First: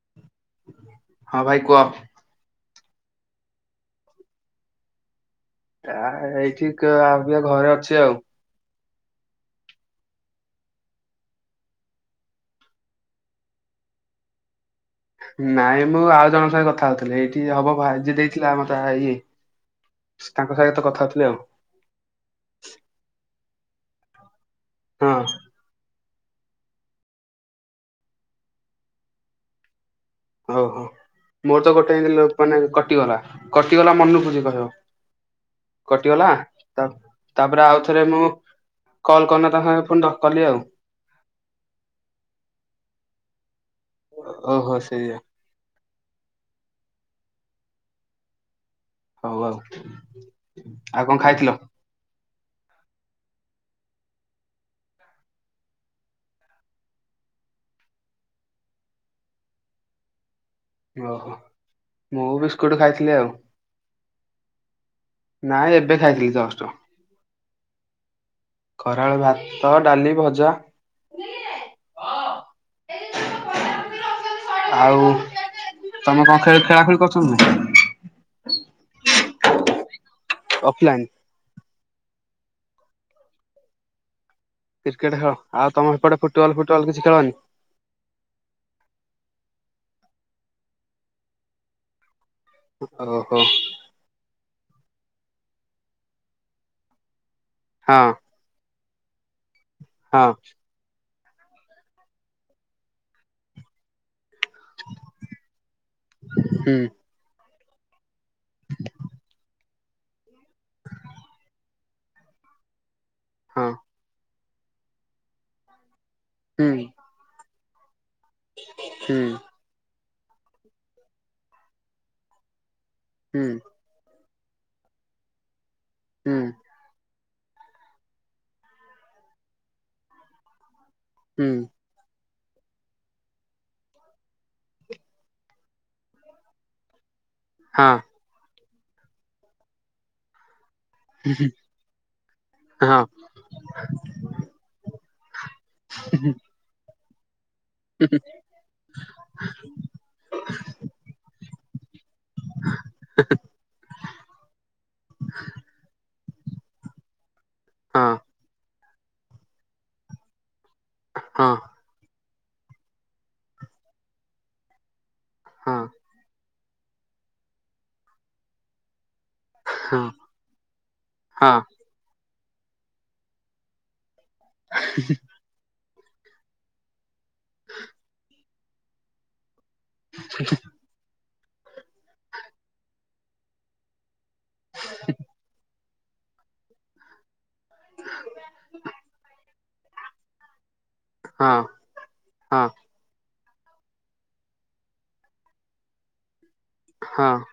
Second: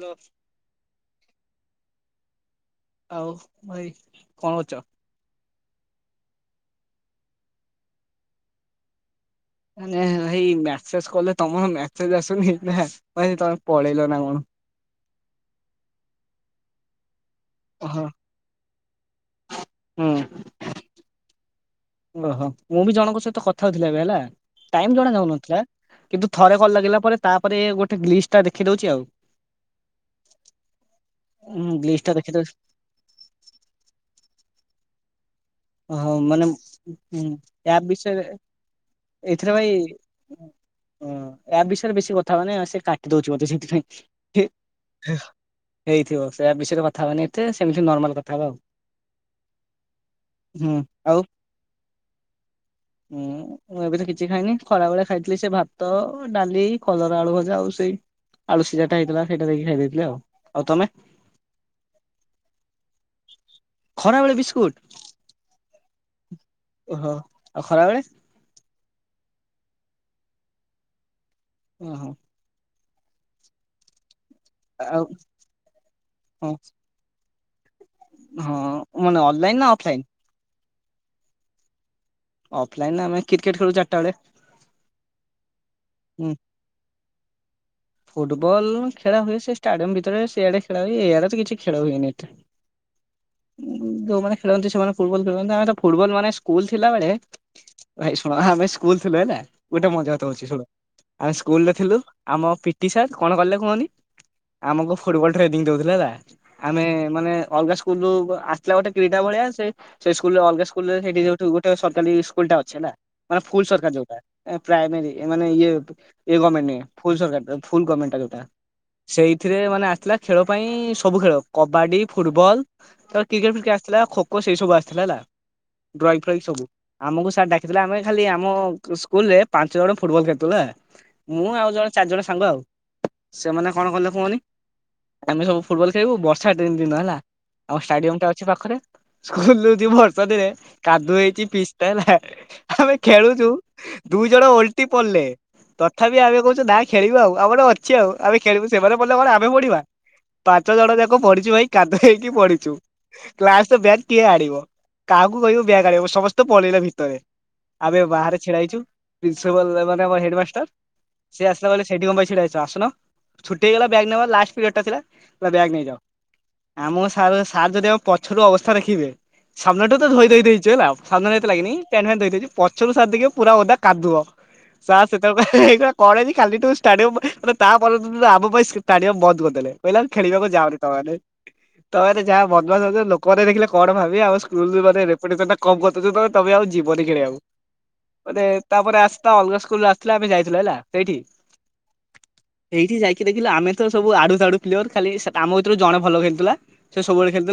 ଲ। ହଁ ଭାଇ କୁହ। ଆଉ ଭାଇ କଣ କରୁଚ? ଆ ଏ-ଏ-ଏଇଠି କ ଆ [unintelligible] ଘରେ ଅଛି ଆଉ। ଉ ନେଲ ଭାଈ ମେସେଜ କଲେ ତମ ମେସେଜ ଆସୁନି ନା ଭାବିଲି ତମେ ପଳେଇଲ ନା କଣ। ନାଇଁ ମୁଁ ଆଉ ଜଣଙ୍କ ସାଙ୍ଗେ କଥା ହଉଥିଲି ଏଇଠି ହବ ଭାଇ ଓହୋ ଜିିଏ ଦେଇଥିଲା ମତା ଏଇ। ହୁଁ ତାଙ୍କ ସାଙ୍ଗ ରେ କଥା ହଉଥିଲି ଆଉ। ଓହୋ ମୁଁ ବି ଜଣଙ୍କ ସହିତ କଥା ହଉଥିଲି ଏବେ ହେଲା ଟାଇମ ହଁ ଜଣା ଯାଉନଥିଲା। କିନ୍ତୁ ଥରେ କଲ ଲାଗିଲା ପରେ ତାପରେ ଗୋଟେ ଗ୍ଲିସ୍ ଟା ଦେଖି ଦଉଛି ଆଉ। ଓଃ ମୋର ତ ହୁଁ ଗୋଟେ ଗ୍ଲିଚ ଟା [unintelligible] ଦେଖିଦଉଛି ମାନେ କଟିଗଲା କଟିଗଲା ମନକୁ ଜିଏ କହିବ। ହଁ କଟିଗଲା ମାନେ ତା ହୁଁ ତାପରେ ଆପ ଆଉଥରେ ବିଷୟରେ। ମୁଁ କଲ୍ କରିନା ଏଥିରେ ତାଙ୍କ ଭାଇ ସାଙ୍ଗେ ପୁଣି ଧ- କଲି ଆଉ। ଆପ୍ ବିଷୟରେ ବେଶୀ କଥା ହବାନି ସେ କାଟି ଦଉଛି ବଧେ ସେ ଓହୋ ସେଇଆ। ହେଇଥିବ ସେ ଆପ ବିଷୟରେ କଥା ହବାନି ଏତେ ସେମିତି ନର୍ମାଲ କଥା ହବା ଆଉ। ହଉ ଆଉ। ହୁଁ କଣ ଆଉ। ଖାଇଥିଲ? ହୁଁ ମୁଁ ଏବେ ତ କିଛି ଖାଇନି ଖରାବେଳେ ଖାଇଥିଲି ସେ ଭାତ ଡାଲି କଲରା ଆଳୁ ଭଜା ଆଉ ସେଇ ଆଳୁ ସିଝାଟା ହେଇଥିଲା ସେଇଟା ଦେଇକି ଖାଇ ଦେଇଥିଲି ଆଉ। ଆଉ ତମେ ଓହୋ ମୁଁ ବିସ୍କୁଟ ଖାଇଥିଲି ଆଉ। ଖରା ବେଳେ ବିସ୍କୁଟ। ନାଇଁ ଏବେ ଖାଇଥିଲି ଜଷ୍ଟ ଓହୋ ଆଉ ଖରା ବେଳେ? ଖରାବେଳେ ଭାତ ଡାଲି ଭଜା। ଓ ହୋ। ଆଉ ତମେ କଣ ହଁ ଖେ ଖେଳା ଖେଳି କରୁଛନ୍ତି ନା। ହଁ ମାନେ ଅନଲାଇନ ନା ଅଫଲାଇନି? ଅଫଲାଇନ୍। ଅଫ ଲାଇନି ଆମେ କ୍ରିକେଟ ଖେଳୁ ଚାରିଟା ବେଳେ। କ୍ରିକେଟ ଖେଳ ଆଉ ତମ ସେପଟେ ହୁଁ ଫୁଟବଲ ଫୁଟବଲ କିଛି ଖେଳନି। ଫୁଟବଲ ଖେଳା ହୁଏ ସେ ଷ୍ଟାଡିୟମ ଭିତରେ ସିଆଡେ ଖେଳା ହୁଏ ଇଆଡେ ତ କିଛି ଖେଳ ହୁଏନି ଏଟେ। ଓହୋ। ଖେଳନ୍ତି ସେମାନେ ଫୁଟବଲ ଖେଳନ୍ତି ଆମେ ତ ଫୁଟବଲ ମାନେ ସ୍କୁଲ ଥିଲାବେଳେ ଭାଇ ହଁ ଶୁଣ ଆମେ ସ୍କୁଲ ଥିଲ ନା ଗୋଟେ ମଜାକଥା ହଁ କହୁଚି ଶୁଣ। ଆମେ ସ୍କୁଲ ରେ ଥିଲୁ ଆମ ପିଟି ସାର୍ କଣ କଲେ କୁହନି ଆମକୁ ଫୁଟବଲ ଟ୍ରେନିଂ ଦଉଥିଲେ ହେଲା ହୁଁ ଆମେ ମାନେ ଅଲଗା ସ୍କୁଲୁ ଆସିଲା ଗୋଟେ କ୍ରୀଡ଼ା ଭଳିଆ ସେ ସେଇ ସ୍କୁଲରେ ଅଲଗା ସ୍କୁଲରେ ସେଇଠି ଯଉଠୁ ଗୋଟେ ସରକାରୀ ସ୍କୁଲ ଟା ଅଛି ହେଲା। ମାନେ ଫୁଲ ହଁ ସରକାର ଯୋଉଟା ପ୍ରାଇମାରୀ ମାନେ ଇଏ ତ ଇଏ ଗମେଣ୍ଟ ହୁଁ ନୁହେଁ ଫୁଲ ସରକାରୀ ତ ଫୁଲ ଗମେଣ୍ଟ। ଯଉଟା ହୁଁ ସେଇଥିରେ ମାନେ ଆସିଲା ଖେଳ ପାଇଁ ସବୁ ଖେଳ କବାଡି ଫୁଟବଲ ତ ହୁଁ କ୍ରିକେଟ ଫ୍ରିକେଟ ଆସିଥିଲା ଖୋ ଖୋ ସେଇ ସବୁ ଆସିଥିଲା ହେଲା ଡ୍ରଇଙ୍ଗ ହୁଁ ଫ୍ରଇଙ୍ଗ ସବୁ ଆମକୁ ଡାକିଥିଲା ଆମେ ଖାଲି ଆମ ସ୍କୁଲ ରେ ପାଞ୍ଚ ଜଣ ଫୁଟବଲ ଖେଳୁଥିଲୁ ହା ହୁଁ ମୁଁ ଆଉ ଜଣେ ଚାରି ଜଣ ସାଙ୍ଗ ଆଉ ସେମାନେ କଣ କଲେ କୁହନି ଆମେ ସବୁ ଫୁଟବଲ ଖେଳିବୁ ବର୍ଷା ଦୀନ୍ ଦିନ ହେଲା। ଆମ ଷ୍ଟାଡିୟମ ହଁ ଟା ଅଛି ପାଖରେ ସ୍କୁଲ ରୁ ଯିବୁ ବର୍ଷା ଦିନେ କାଦୁଅ ହେଇଛି ପିଚ୍ ଟା ହେଲା ଆମେ ଖେଳୁଛୁ ଦୁଈ ଜଣ ଓଲଟି ପଡ଼ିଲେ। ତଥାପି ଆମେ କହୁଛୁ ନା ଖେଳିବା ଆଉ ଆମର ଅଛି ଆଉ ହଁ ଆମେ ଖେଳିବୁ ସେମାନେ ପଡ଼ିଲେ କଣ ଆମେ ପଢିବା। ପାଞ୍ଚ ଜଣ ଯାକ ପଢିଛୁ ଭାଇ କାଦ ହେଇକି ପଢିଛୁ କ୍ଲାସ ଟୁ ବ୍ୟାଗ କିଏ ଆଣିବ। କାହାକୁ କହିବୁ ବ୍ୟାଗ୍ ଆଣିବ ସମସ୍ତେ ତ ପଳେଇଲା ଭିତରେ ଆମେ ହଁ ବାହାରେ ଛିଡ଼ା ହେଇଛୁ ପ୍ରିନ୍ସିପାଲ ମାନେ ଆମର ହେଡ୍ ମାଷ୍ଟର ସେ ହଁ ଆସିଲା ବୋଲି ସେଇଠି କଣ ପାଇଁ ଛିଡ଼ା ହେଇଚ ଆସୁନ ଛୁଟି ହେଇଗଲା ବ୍ୟାଗ୍ ନେବା ଲାଷ୍ଟ ପିରିୟଡ ଟା ଥିଲା। କହିଲା ବ୍ୟାଗ ହଁ ନେଇଯାଅ ଆମ ସାର୍ ସାର୍ ଯଦି ଆମ ପଛରୁ ଅବସ୍ଥା ଦେଖିବେ ସାମ୍ନା ଟା ତ ଧୋଇ ଦେଇଛୁ ହେଲା ସାମ୍ନାାରେ ଏତେ ହଁ ଲାଗି ପ୍ୟାଣ୍ଟ ଫ୍ୟଣ୍ଟ ଧଇ ଦେଇଛୁ। ପଛରୁ ସାର୍ ଟିକେ ପୁରା ଓଦା କାଦୁଅ। [unintelligible] ଏଇଗୁା କ ଖାଲିୁ ଷ୍ଟାଡିୟମ ମାନେ ତାପନ୍ତ ଆମ ପାଇଁ ଷ୍ଟାଡିୟମ ବନ୍ଦ କରିଦେଲେ [unintelligible] କହିଲା ଖେଳିବାକୁ ଯାଅନି ତମେ ମାନେ ତମେ ଯାହା ବଦମାସ୍ ହୋଉଚ୍ଚ ଲୋକମାନେ ଦେଖିଲେ କଣ ଭାବି ଆଉ ସ୍କୁଲ୍ ମାନେ ରେପୁଟେଷନ୍ କମ୍ କରିଦେଉଛ ତ ତମେ ଆଉ ଯିବନି ଖେଳିବାକୁ। ମାନେ ତାପରେ ଆସିତ ଅଲଗା ସ୍କୁଲୁ ଆସିଥିଲେ ଆମେ ଯାଇଥିଲୁ ହେଲା। ସେଇଠି ହଁ ହଁ ସେଇଠି ଯାଇକି ଦେଖି ହେଲେ ଆମେ ତ ସବୁ ଆଡୁତାଡୁ ପ୍ଲେୟର ଖାଲି ଆମ ଭିତରୁ ଜଣେ ଭଲ ଖେଳିଥିଲା ସେ ହଁ ସବୁବେଳେ ଖେଳୁଥ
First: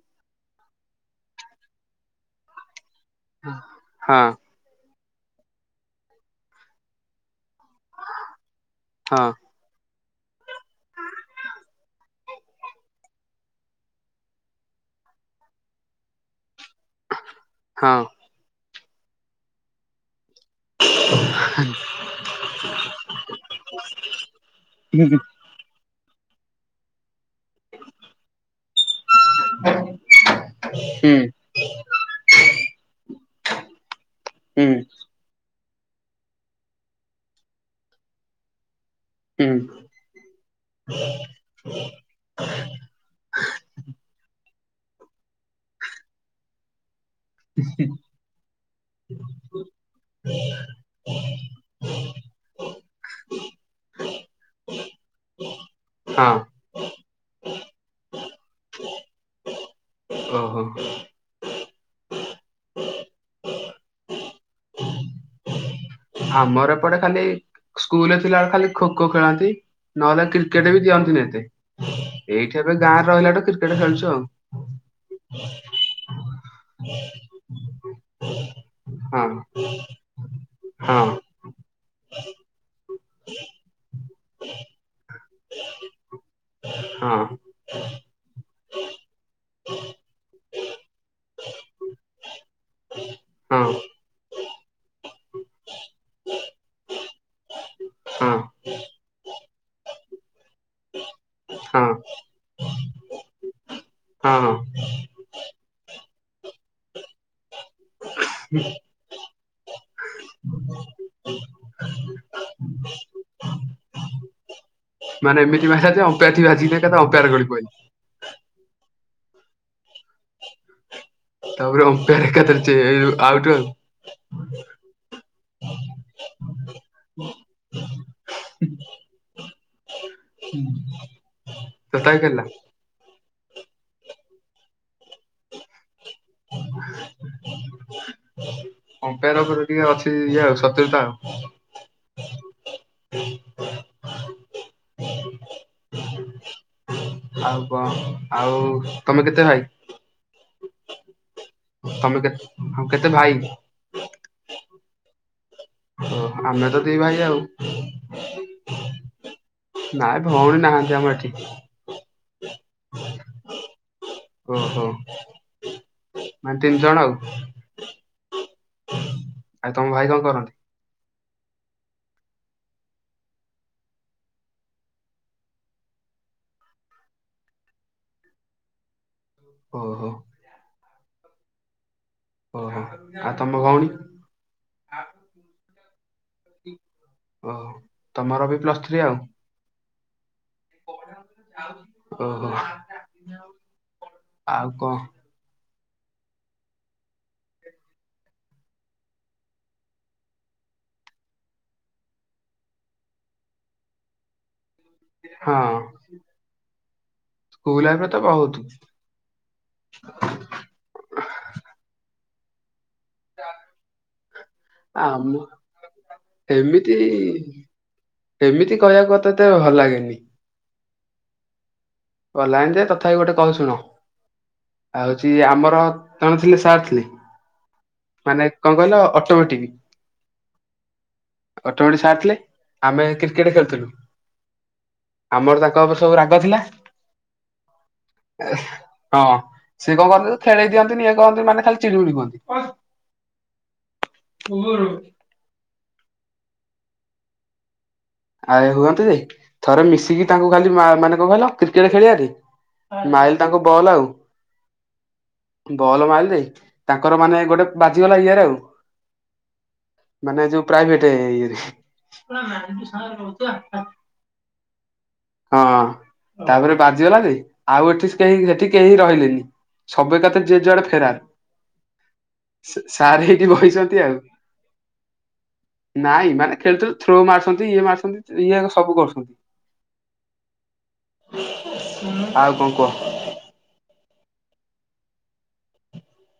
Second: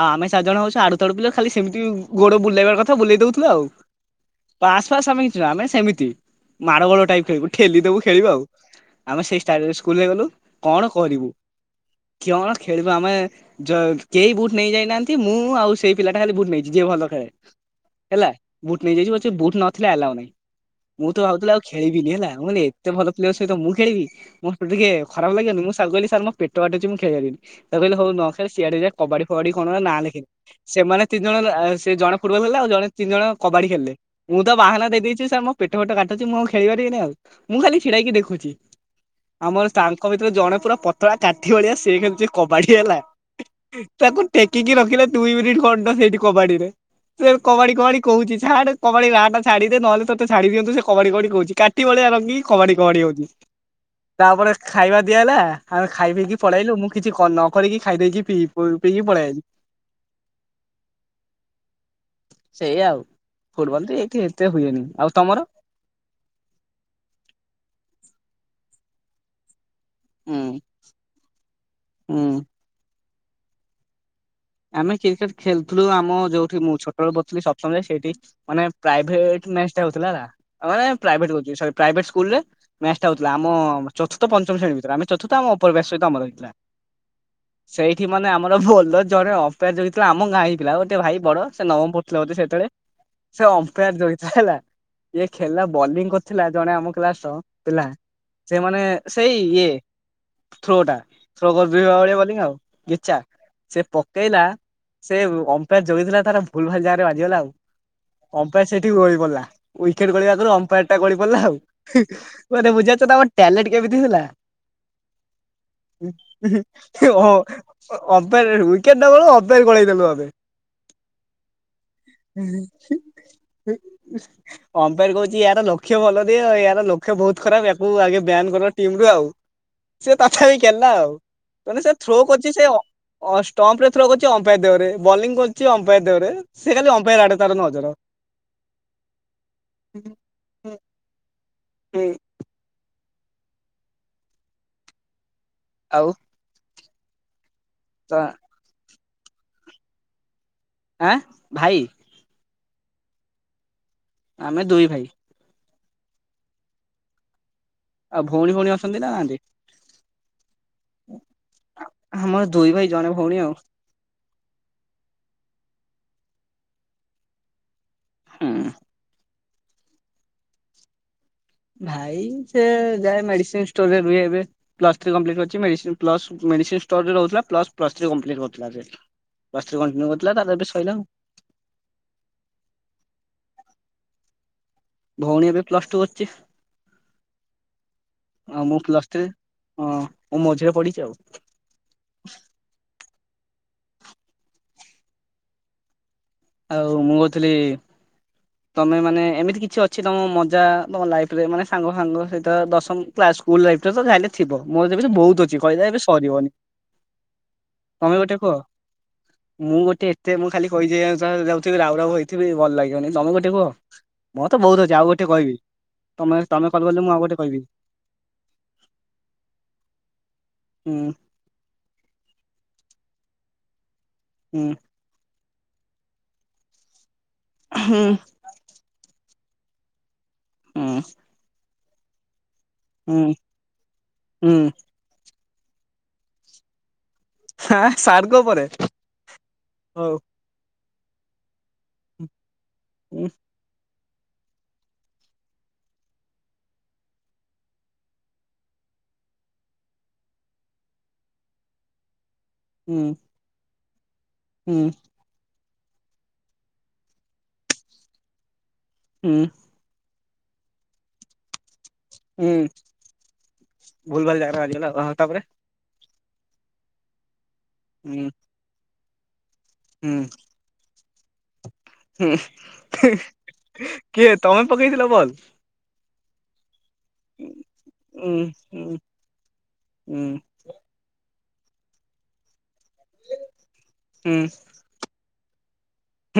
ଆଉ ଆମେ ଚାର ଜଣ ହୋଉଚୁ ଆଡୁ ତାଡୁ ପ୍ଲେୟାର, ଖାଲି ସେମିତି ଗୋଡ ବୁଲେଇବା କ ବୁଲେଇ ଦୋଉଥିଲୁ ଆଉ ହଁ ହଁ ପାସ୍ ଫାସ୍ ଆମେ କିଛି ନା ଆମେ ସେମିତି ମାଡ଼ଗୋଳ [unintelligible] ଖେଦି ଦେବୁ ଖେଳିବୁ ଆଉ ଆମେ ହଁ ସେଇ ଷ୍ଟାଇଲ ରେ ସ୍କୁଲ ଗଲୁ କଣ କରିବୁ କିୟୋଣ ଖେଳିବୁ ଆମେ ଜ କେହି ବୁଟ ନେଇଯାଇନାହାନ୍ତି ମୁଁ ଆଉ ସେଇ ପିଲାଟା ଖାଲି ବୁଟ ନେଇ ଯିଏ ଭଲ ଖେଳେ ହଁ ହେଲା ବୁଟ ନେଇଯାଇଚୁ ବୁଟ ନଥିଲେ ଆଲ୍ଲାଉ ନାଇଁ। ମୁଁ ତ ଭାବୁଥିଲ ଆଉ ଖେଳିବିନି ହେଲା ମାନେ ଏତ ଭଲ ପ୍ଲେୟର ସହିତ ମୁଁ ଖଳିବି ମୋତ ଟିକେ ହୁଁ ଖରାପ ଲାଗେନି ମୁଁ ସାର୍ କହଲି ସାର୍ ମ ପେଟ କାଟୁଛି ମୁଁ ଖେଳିପାରିବିନି ତ କହିଲି ହୋଉ ନ ଖେଳିଲେ ସିଆଡେ ଜା କବାଡି ଫବାଡି ରେ କଣ ନାଁ ଲେଖେ ସେମାନେ ହୁଁ ତିନି ଜଣ ସେ ଜଣେ ଫୁଟବଲ ଖେଳିଲେ ଆଉ ଜଣେ ତିନି ଜଣ କବାଡି ଖେଳିଲେ ମୁଁ ତ ହୁଁ ବାହାନା ଦେଇେଇଛି ସାର୍ ମୁଁ ପେଟ ଫେଟ କାଟୁଚି ମୁଁ ଆଉ ଖେଳିବାରିବିନି ଆଉ ମୁଁ ଖାଲି ଛିଡାଇକି ଦେଖୁଚି। ହୁଁ ଆମର ତାଙ୍କ ଭିତରେ ଜଣେ ପୁରା ପତଳା କାଠି ଭଳିଆ ସେ ଖେଲୁଚି କବାଡି ହେଲା ତାକୁ ଟେକି କି କିି ରଖିଲେ ଦୁଇ ମିନିଟ୍ ଖଣ୍ଡ ସେଇଠି କବାଡିରେ। ସେ କବାଡି କବାଡି କହୁଚି ଛାଡ କବାଡି ରା ଟା ଛାଡିଦେ ନହେଲେ ତ ଛାଡି ଦିଅୁ ସେ କବାଡି କବା କହୁଚି କାଟି ଭଳିଆ ଆ ରଙ୍ଗୀ କି କବାଡି କବାଡି ହଉଚି। ତାପରେ ଖାଇବା ଦିଆ ହେଲା ଆମେ ଖାଇ ହଁ ପିଇକି ପଳେଇଲୁ ମୁଁ କିଛି ନ କରିକି ଖାଇଦେଲି। ବେଗି ପିକ ପଳାଇ ଆଇଲୁ। ଓହୋ। ସେଇ ଆଉ ଫୁଟବଲ ଏଠି ଏତେ ହୁଏନି ଆଉ ତମର? ଆମର ଏପଟେ ଖାଲି ସ୍କୁଲ ପିଲାଗୁରା ଖାଲି ଖୋ ଖୋ ଖେଳାନ୍ତି। ନହେଲେ ହୁଁ କ୍ରିକେଟ ବି ଦିଅନ୍ତିନି ଏତେ, ହୁଁ। ଏଇଠି ଏବେ ଗାଁରେ ରହିଲାଠୁ କ୍ରିକେଟ ଖେଳୁଛୁ ଆଉ। ଆମେ କ୍ରିକେଟ ଖେଳୁଥିଲୁ ଆମ ଯୋଉଠି ମୁଁ ଛୋଟବେଳୁ ପଢୁଥିଲି ସପ୍ତମ ସେଇଠି ମାନେ ହଁ। ପ୍ରାଇଭେଟ ମ୍ୟାଚ୍ ଟା ହୋଉଥିଲା ହେଲା ମାନେ ହଁ ପ୍ରାଇଭେଟ୍ ହୋହୁଚି ସରି ପ୍ରାଇଭେଟ୍ ସ୍କୁଲ୍ ରେ ମ୍ୟାଚ୍ ଟା ହୋଉଥିଲା ଆମ ଚତର୍ଥ ପଞ୍ଚମ ଶ୍ରେଣୀ ଭିତରେ ଆମେ ଚତୁର୍ଥ ଆମ ଉପରି ବ୍ୟାଚ ସହିତ ଆମର ଥିଲା। ହଁ। ଭଲ ଜଣେ ଓମ୍ପେର୍ ଯୋ ହେଇଥିଲା ଆମ ଗାଁ ହେଇଥିଲା ଗୋଟେ ଭାଇ ବଡ ସେ ନବମ ପଢୁଥିଲା ବଧେ ସେତେବେଳେ ସେ ହଁ ଅମ୍ପାୟାର ଜ [unintelligible] ଇଏ ଖେଳିଲା ବୋଲିଂ କରିଥିଲା ଜଣେ ଆମ କ୍ଲାସ ର ପି ହଁ ସେମାନେ ସେଇ ଇଏ ଥ୍ରୋ ଟା ଥ୍ରୋ କର ଭଳିଆ ବୋଲିଙ୍ଗ ଆଉ କେଚା। ସେ ହଁ ପକେଇଲା ହଁ ସେ ଅମ୍ପାର ଜଗେଇଥିଲା ତାର ଭୁଲ ଭାଲ ଜାଗାରେ ବାଜିଗଲା ଆଉ। ଅମ୍ପୟାର ସେଠି ରହିଗଲା ୱିକେଟ୍‌ଖେଳିବା ଆଗରୁ ଅମ୍ପୟାର ଟା ଗଳି ପଡିଲା ଆଉ ମାନେ ବୁଝାରୁଛ ତା ଟ୍ୟାଲେଟ୍ କେମିତି ହେଲା? ମାନେ ଏମିତି ମାଇଲା ଯେ ଅମ୍ପେୟାର ଠି ବାଜିକି ଏକାଥରେ ଓ ଅମ୍ପେୟାର ଗଳି ପଇଲା ଅମ୍ପୟାର ୱିକେଟ୍‌ ନ କ ଅମ୍ପାୟର ଗଳେଇ [unintelligible] ଆମେ ତାପରେ ଅମ୍ପୟା ଏକାଥରେ ଖତର ଆ ଅମ୍ପୋର କୋହୁଚି ୟାର ଲକ୍ଷ୍ୟ ଭଲ ଦିଏ ୟାର ଲକ୍ଷ୍ୟ ବୋହୁତ ଖରାପ୍ ୟାକୁ ଆଗେ ତାଙ୍କ ଟିମରୁ ଆଉ ସେ ତଥାପି ଖେଳିଲା ଆଉେ ସେ ତଥାପି ଥ୍ରୋ ଖେଳିଲା। କରିଛି ଅ ଅଁ ଷ୍ଟମ୍ପ ରେ ଥର କରଚି ଅମ୍ପାୟର ଦେହରେ ବୋଲିଂ କରୁଚି ଅମ୍ପାୟାର ଦେହ ରେ ସେ ଖାଲି ଅମ୍ପାୟାର ଆଡ଼େ ତାର ନଜର। ଅମ୍ପାର ଉପରେ ଟିକେ ଅଛି ଇଏ ଆଉ ସତ୍ୟତା ଆଉ। ହୁଁ। ଆଉ ଆଉ କଣ ତ ଆଉ ତମେ କେତେ ଭାଇ? ଆଁ। ଭାଇ ତମେ କେତେ କେତେ ଭାଇ? ଆମେ ଦୁଇ ଭାଇ। ଓ ଆମେ ତ ଦି ଭାଇ ଆଉ। ଆଉ ଭଉଣୀ ଭଉଣୀ ଅଛନ୍ତି ନା ନାହାନ୍ତି? ନାଇଁ ଭଉଣୀ ନାହାନ୍ତି ଆମର ଏଠି। ଆମର ଦୁଇ ଭାଇ ଜଣେ ଭଉଣୀ ଆଉ ଅହୋ ମାନେ ତିନି ଜଣ ଆଉ ହଁ ଆଉ ତମ ଭାଇ କଣ କରନ୍ତି ଭାଇ ସେ ଯାଏ ମେଡିସିନ୍‌ଷ୍ଟୋର ରେ ରୁହେପ୍ଲସ୍‌ ଥ୍ରୀ ଲି କପ୍ଟ ମ ପ୍ଲ ମେଡ଼ିସିନ୍ ଷ୍ଟୋରରେ ରହୁଥିଲା ପ୍ଲସ୍ ପ୍ସ୍ ଥ୍ରୀ କମ୍ପ୍ଲିଟ୍ଥିଲା ସେ ପ୍ଲସ୍ ଥ୍ରୀ ଓହୋ କଣ୍ଟିନ ଅହୋ ଆଉ ତମ ଭଉଣୀ ଭଉଣୀ ଏବେ ପ୍ଲସ୍ ଟୁ ଓ ତମର ବି ପ୍ଲସ୍ ଥ୍ରୀ ଆଉ ହଁ ମୁଁ ମଝିରେ ପଡିଛି ଆଉ ଓହୋ ଆଉ କଣ ଆଉ ମୁଁ ଥିଲି ତମେ ମାନେ ଏମିତି କିଛି ଅଛି ତମ ମଜା ତୁମ ଲାଇଫ ରେ ମାନେ ସାଙ୍ଗ ସାଙ୍ଗ ସହିତ ଦଶମ୍ ସ୍କୁଲ ଲାଇଫ୍‌ରେ ଯାହା ହେଲେ ଥିବ ମୋର ବି ଏବେ ବହୁତ ହଁ ଅଛି କହିଲେ ଏବେ ସରିବନି ସ୍କୁଲ ଲାଇଫରେ ତମେ ତ ଗୋଟେ କୁହ ବହୁତ ମୁଁ ଗୋଟେ ଏତେ ମୁଁ ଖାଲି କହିଦେବି ଯାଉଥିବି ରାଉ ରା ହେଇଥିବି ଭଲ ଲାଗିବନି ତମେ ଗୋଟେ କୁହ ମଁ ତ ବହୁତ ଅଛି ଆଉୋଟେ ଆମ କିହିବି ତମେ ତମେ କଲ୍ ଏମିତି କଲେ ମୁଁ ଆଉ ଗୋଟେ କହିବି ଏମିତି କହିବାକୁ କଥା ଭଲ ଲାଗେନି ହୁଁ ଗଲାଣି ଯେ ତଥାପି ଗୋଟେ କଥା ଶୁଣ ହୁଁ ଆଉ ହଉଛି ଆମର କଣେ ଥିଲେ ସାର୍ ଥିଲେ ହୁଁ ମାନେ କଣ କହିଲ ଅଟୋମେଟିକ୍ ହଁ ଗୋଟେ ପଟେ ସାରଥିଲେ ଆମେ କ୍ରିକେଟ ଖେଳୁଥିଲୁ ହୁଁ ଆମର ତାଙ୍କ ଉପରେ ସବୁ ରାଗ ଥିଲା ହାଁ ସାର୍ଙ୍କ ଉପରେ ହଁ ସିଏ କଣ ହଉ କରନ୍ତି ଖେଳେଇ ଦିଅନ୍ତି ଇଏ କହନ୍ତି ମାନେ ଖାଲି ଚିଡିମିଳି କୁହନ୍ତି ହ ଗୁରୁ ଆରେ ହୁଅନ୍ତେ ଥରେ ମିଶିକି ତାଙ୍କୁ ଖାଲି ମା ମାନେ କଣ କହିଲ ହୁଁ କ୍ରିକେଟ୍‌ଖେଳିବାନି ମାଇଲ୍‌ତାଙ୍କ ବଲ ଆଉ ହୁଁ ଭଲ ମାଇଲରେ ତାଙ୍କର ମାନେ ଗୋଟେ ବାଜିଗଲା ଇଏରେ ଆଉ ହୁଁ! ମାନେ ଯୋଉ ପ୍ରାଇଭେଟ ଇଏରେ! ହୁଁ! ଭୁଲ ଭାଲ ଜାଗା ରେ ବାଜିଗଲା ଓ ହୋ ତାପରେ! ହଁ ତାପରେ ବାଜିଗଲା ଯେ, ଆଉ ଏଠି ହୁଁ କେହି ଏଠି କେହି ରହିଲେନି! ହୁଁ ସବୁତକ ଯିଏ ଯୁଆଡେ ଫେରାର! ହୁଁ, ହେଁ ସାର୍ ହେଇଠି ବଇଛନ୍ତି ଆଉ -କିଏ ତମେ ପକେଇଥିଲ ବଲ? ନାଇଁ ମାନେ ଖେଳୁ ଥ୍ରୋ ମାରୁ [inaudible] ଇଏ ଉଁ ମାରୁଛନ୍ତି, ଇଏ ହେଲାସବୁ ହୁଁ କରୁଛନ୍ତି! ହୁଁ ଆଉ ଙ୍କ କହ? ହୁଁ,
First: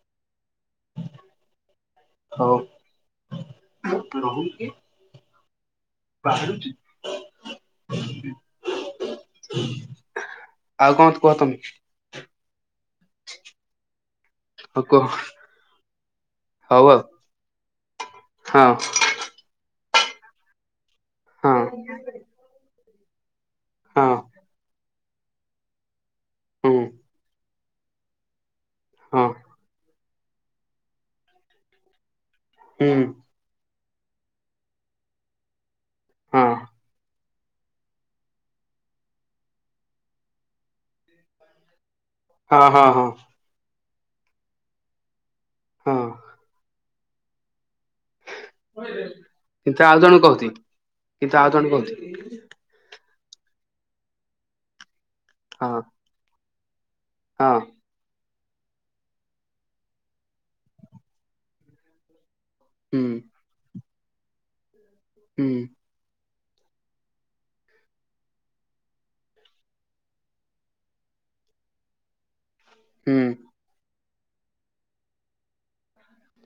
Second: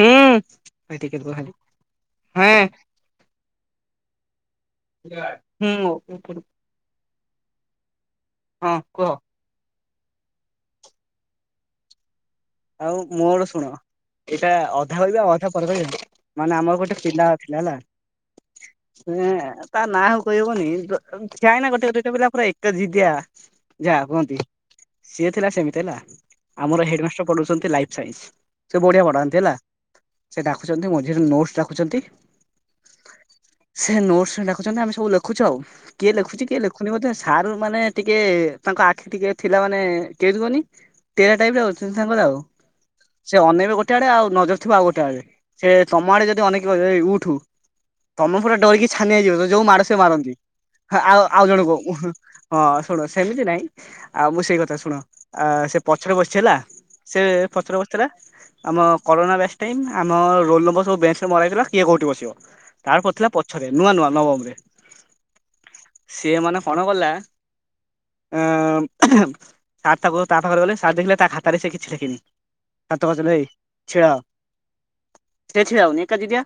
ହୁଁ ଭାଇ ଟିକେ ରୁହ ଖାଲି, ହଁ! ତୁ ରହୁନୁ କିଏଁ! ହୁଁ [inaudible] ହ [inaudible] ହଁ, କୁହ! ଆଉ କଣ କୁହ ତମେ? ଆଉ, ମୋ ଆଡ ଶୁଣ! ଏଇଟା ହଉ ଅଧା କୁହ କହିବା ଅଧା ପର କହିବା ମାନେ ଆମର ହଉ ଗୋଟେ ଆଉ ପିଲା ଥିଲା ହେଲା [inaudible] ହଁ ହୁଁ, ତା! ନା ହଉ କହି ହବନି ହଁ ଯାାଇଁ ନା ଗୋଟେ ଗୋଇଟେ ପିଲା ପୁରା ଏକ ଜିଦିଆ ଯାହା ହଁ କୁହନ୍ତି। ସିଏ ଥିଲା ସେମିତି ହେଲା, ହୁଁ ଆମର ହେଡମାଷ୍ଟର ପଢୁଛନ୍ତି ଲାଇଫ ସାଇନ୍ସ। ସେ ବଢିଆ ହଁ ପଢ଼ାନ୍ତି ହେଲା, ସେ ଡାକୁଛନ୍ତି ମଝିରେ ନୋଟସ ଡାକୁଛନ୍ତି। ହୁଁ। ସେ ନୋଟସ ଡାକୁଛନ୍ତି ଆମେ ସବୁ ଲେଖୁଛୁ ଆଉ କିଏ ଲେଖୁଛି ହଁ କିଏ ଲେଖୁନି ବୋଧେ ସାର୍ ମାନେ ଟିକେ। ତାଙ୍କ ଆଖି ଟିକେ ଥିଲା, ମାନେ କେମିତି କୁହନି? ଟେରା ଟାଇପର। ତାଙ୍କର ଆଉ ହଁ ହଁ ହଁ ସେ ଅନେଇବେ ଗୋଟେ ଆଡେ, ନଜର ଥିବା ଆଉ ଗୋଟେ ଆଡେ, ସେ ତମ ହଁ। ଆଡେ ଯଦି ଅନେଇକି ଏ ଉଠୁ ତମେ ପୁରା ଡରିକି ଛାନିଆଇଯିବ ତ ଯୋଉ ମାଡ କିନ୍ତୁ ସେ ଆଉ ଜଣେ ମାରନ୍ତି। କହୁଛି ଆଉ କିନ୍ତୁ ଆଉ ଜଣ ଜଣେ କ କହୁଛି ହଁ ଶୁଣ [inaudible] ସେମିତି ନାଇଁ ଆଉ ମୁଁ ସେଇ କଥା ଶୁଣ ସେ ହଁ ପଛରେ ବସିଛି ହେଲା। ସେ ହଁ ପଚର ବସିଥିଲା। ଆମ କରୋନା ବ୍ୟାକ୍ସ ଟାଇମ୍ ଆମ ରୋଲ ନମ୍ବର ସବୁ ବେଞ୍ଚରେ ମରାଇଥିଲା କିଏ କୋଉଠି ବସିବ। ହୁଁ ତାର ପଡ଼ିଥିଲା ପଛରେ ନୂଆ ନୂଆ ନବମ ରେ। ହୁଁ। ସିଏ ମାନେ କଣ କଲା? ଆ ସାର୍ ତାକୁ ତା ପାଖରେ ଗ ସାର୍ ଦେଖିଲେ ତା ଖାତାରେ ସେ [inaudible] କିି ସାତ ହୁଁ ପାଚିଲ ହେଇ ଛିଡ଼ା ହ ଛିଡ଼ା ହଉନି ଏକା ଦିଦିକି।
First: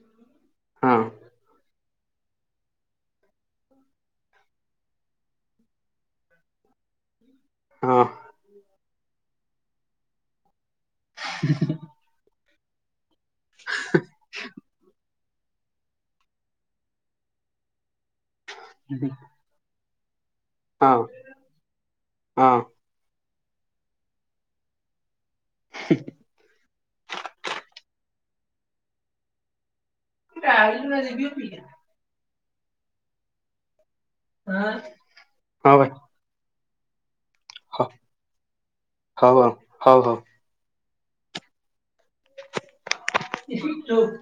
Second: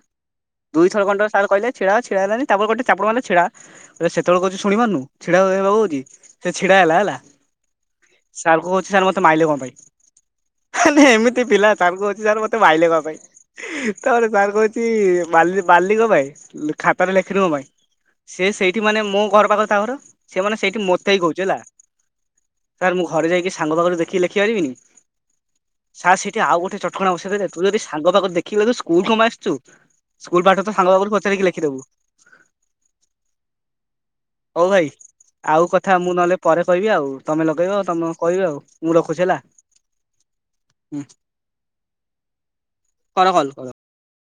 ଦୁଇ ହଁ ଥର ଖଣ୍ଡେ ସାର୍ କହିଲେ। ଛିଡା ହୋ ଛିଡା ହେଲାନି ତାପରେ ଗୋଟେ ଚାପୁଡ ମଇଲେ ଛିଡା ସେତେବେଳେ କହୁଛି ଶୁଣିପାରୁନୁ ଛିଡା ହେବାକୁ କହୁଛି ସେ ହେଲା ହେଲା ହଁ ସାର୍ କୁ କହୁଛି ସାର୍ ମତେ ମାଇଲେ କଣ ପାଇଁ? ମାନେ ଏମିତି ପିଲା ସାରଙ୍କୁ କହୁଛି ସାରମତେ ମାଇଲେ କଣ ପାଇଁ ତାପ ରେ ସାରଙ୍କୁ କହୁଛି ବାଲି ବାଲିିକ ଭ ଖାତାରେ ଲେଖନୀ ମୋ ପାଇଁ ସେ ସେଇଠି ହଁ ମାନେ ମୋ ଘର ପାଖ ତା ଘର [inaudible] ସେମାନେ ସେଇଠି ହଁ। ମୋତେ ହେଇ କହୁଛି ହେଲା ହଁ ସାର୍ ମୁଁ ଘରେ ଯାଇକି ସାଙ୍ଗ ପାଖରେ ଦେଖିକି ଲେଖି ପାରିବିନି। ସାର୍ ସେଠି ଆଉ ଗୋଟେ ଚଟକଣା ବଷଇଦେଲେ ତୁ ଯଦି ସାଙ୍ଗ ପାଖରୁ ଦେଖିକି ଲେଖିବୁ ସ୍କୁଲ କଣ ପାଇଁ ଆସିଛୁ? ସ୍କୁଲ ପାଠ ତ ତୋ ସାଙ୍ଗ ପାଖରୁ ପଚାରି ଭାଇ କି ଲେଖିଦବୁ। ହଉ ଭାଇ, ଆଉ କଥା ମୁଁ ନହେଲେ ପରେ କହିବି ଆଉ। ତମେ ଲଗେଇବ ତମେ କହିବ ଆଉ, ମୁଁ ରଖୁଛି ହଉ ହେଲା। ହଉ ହଉ ହୁଁ। କର କଲ କର। [inaudible]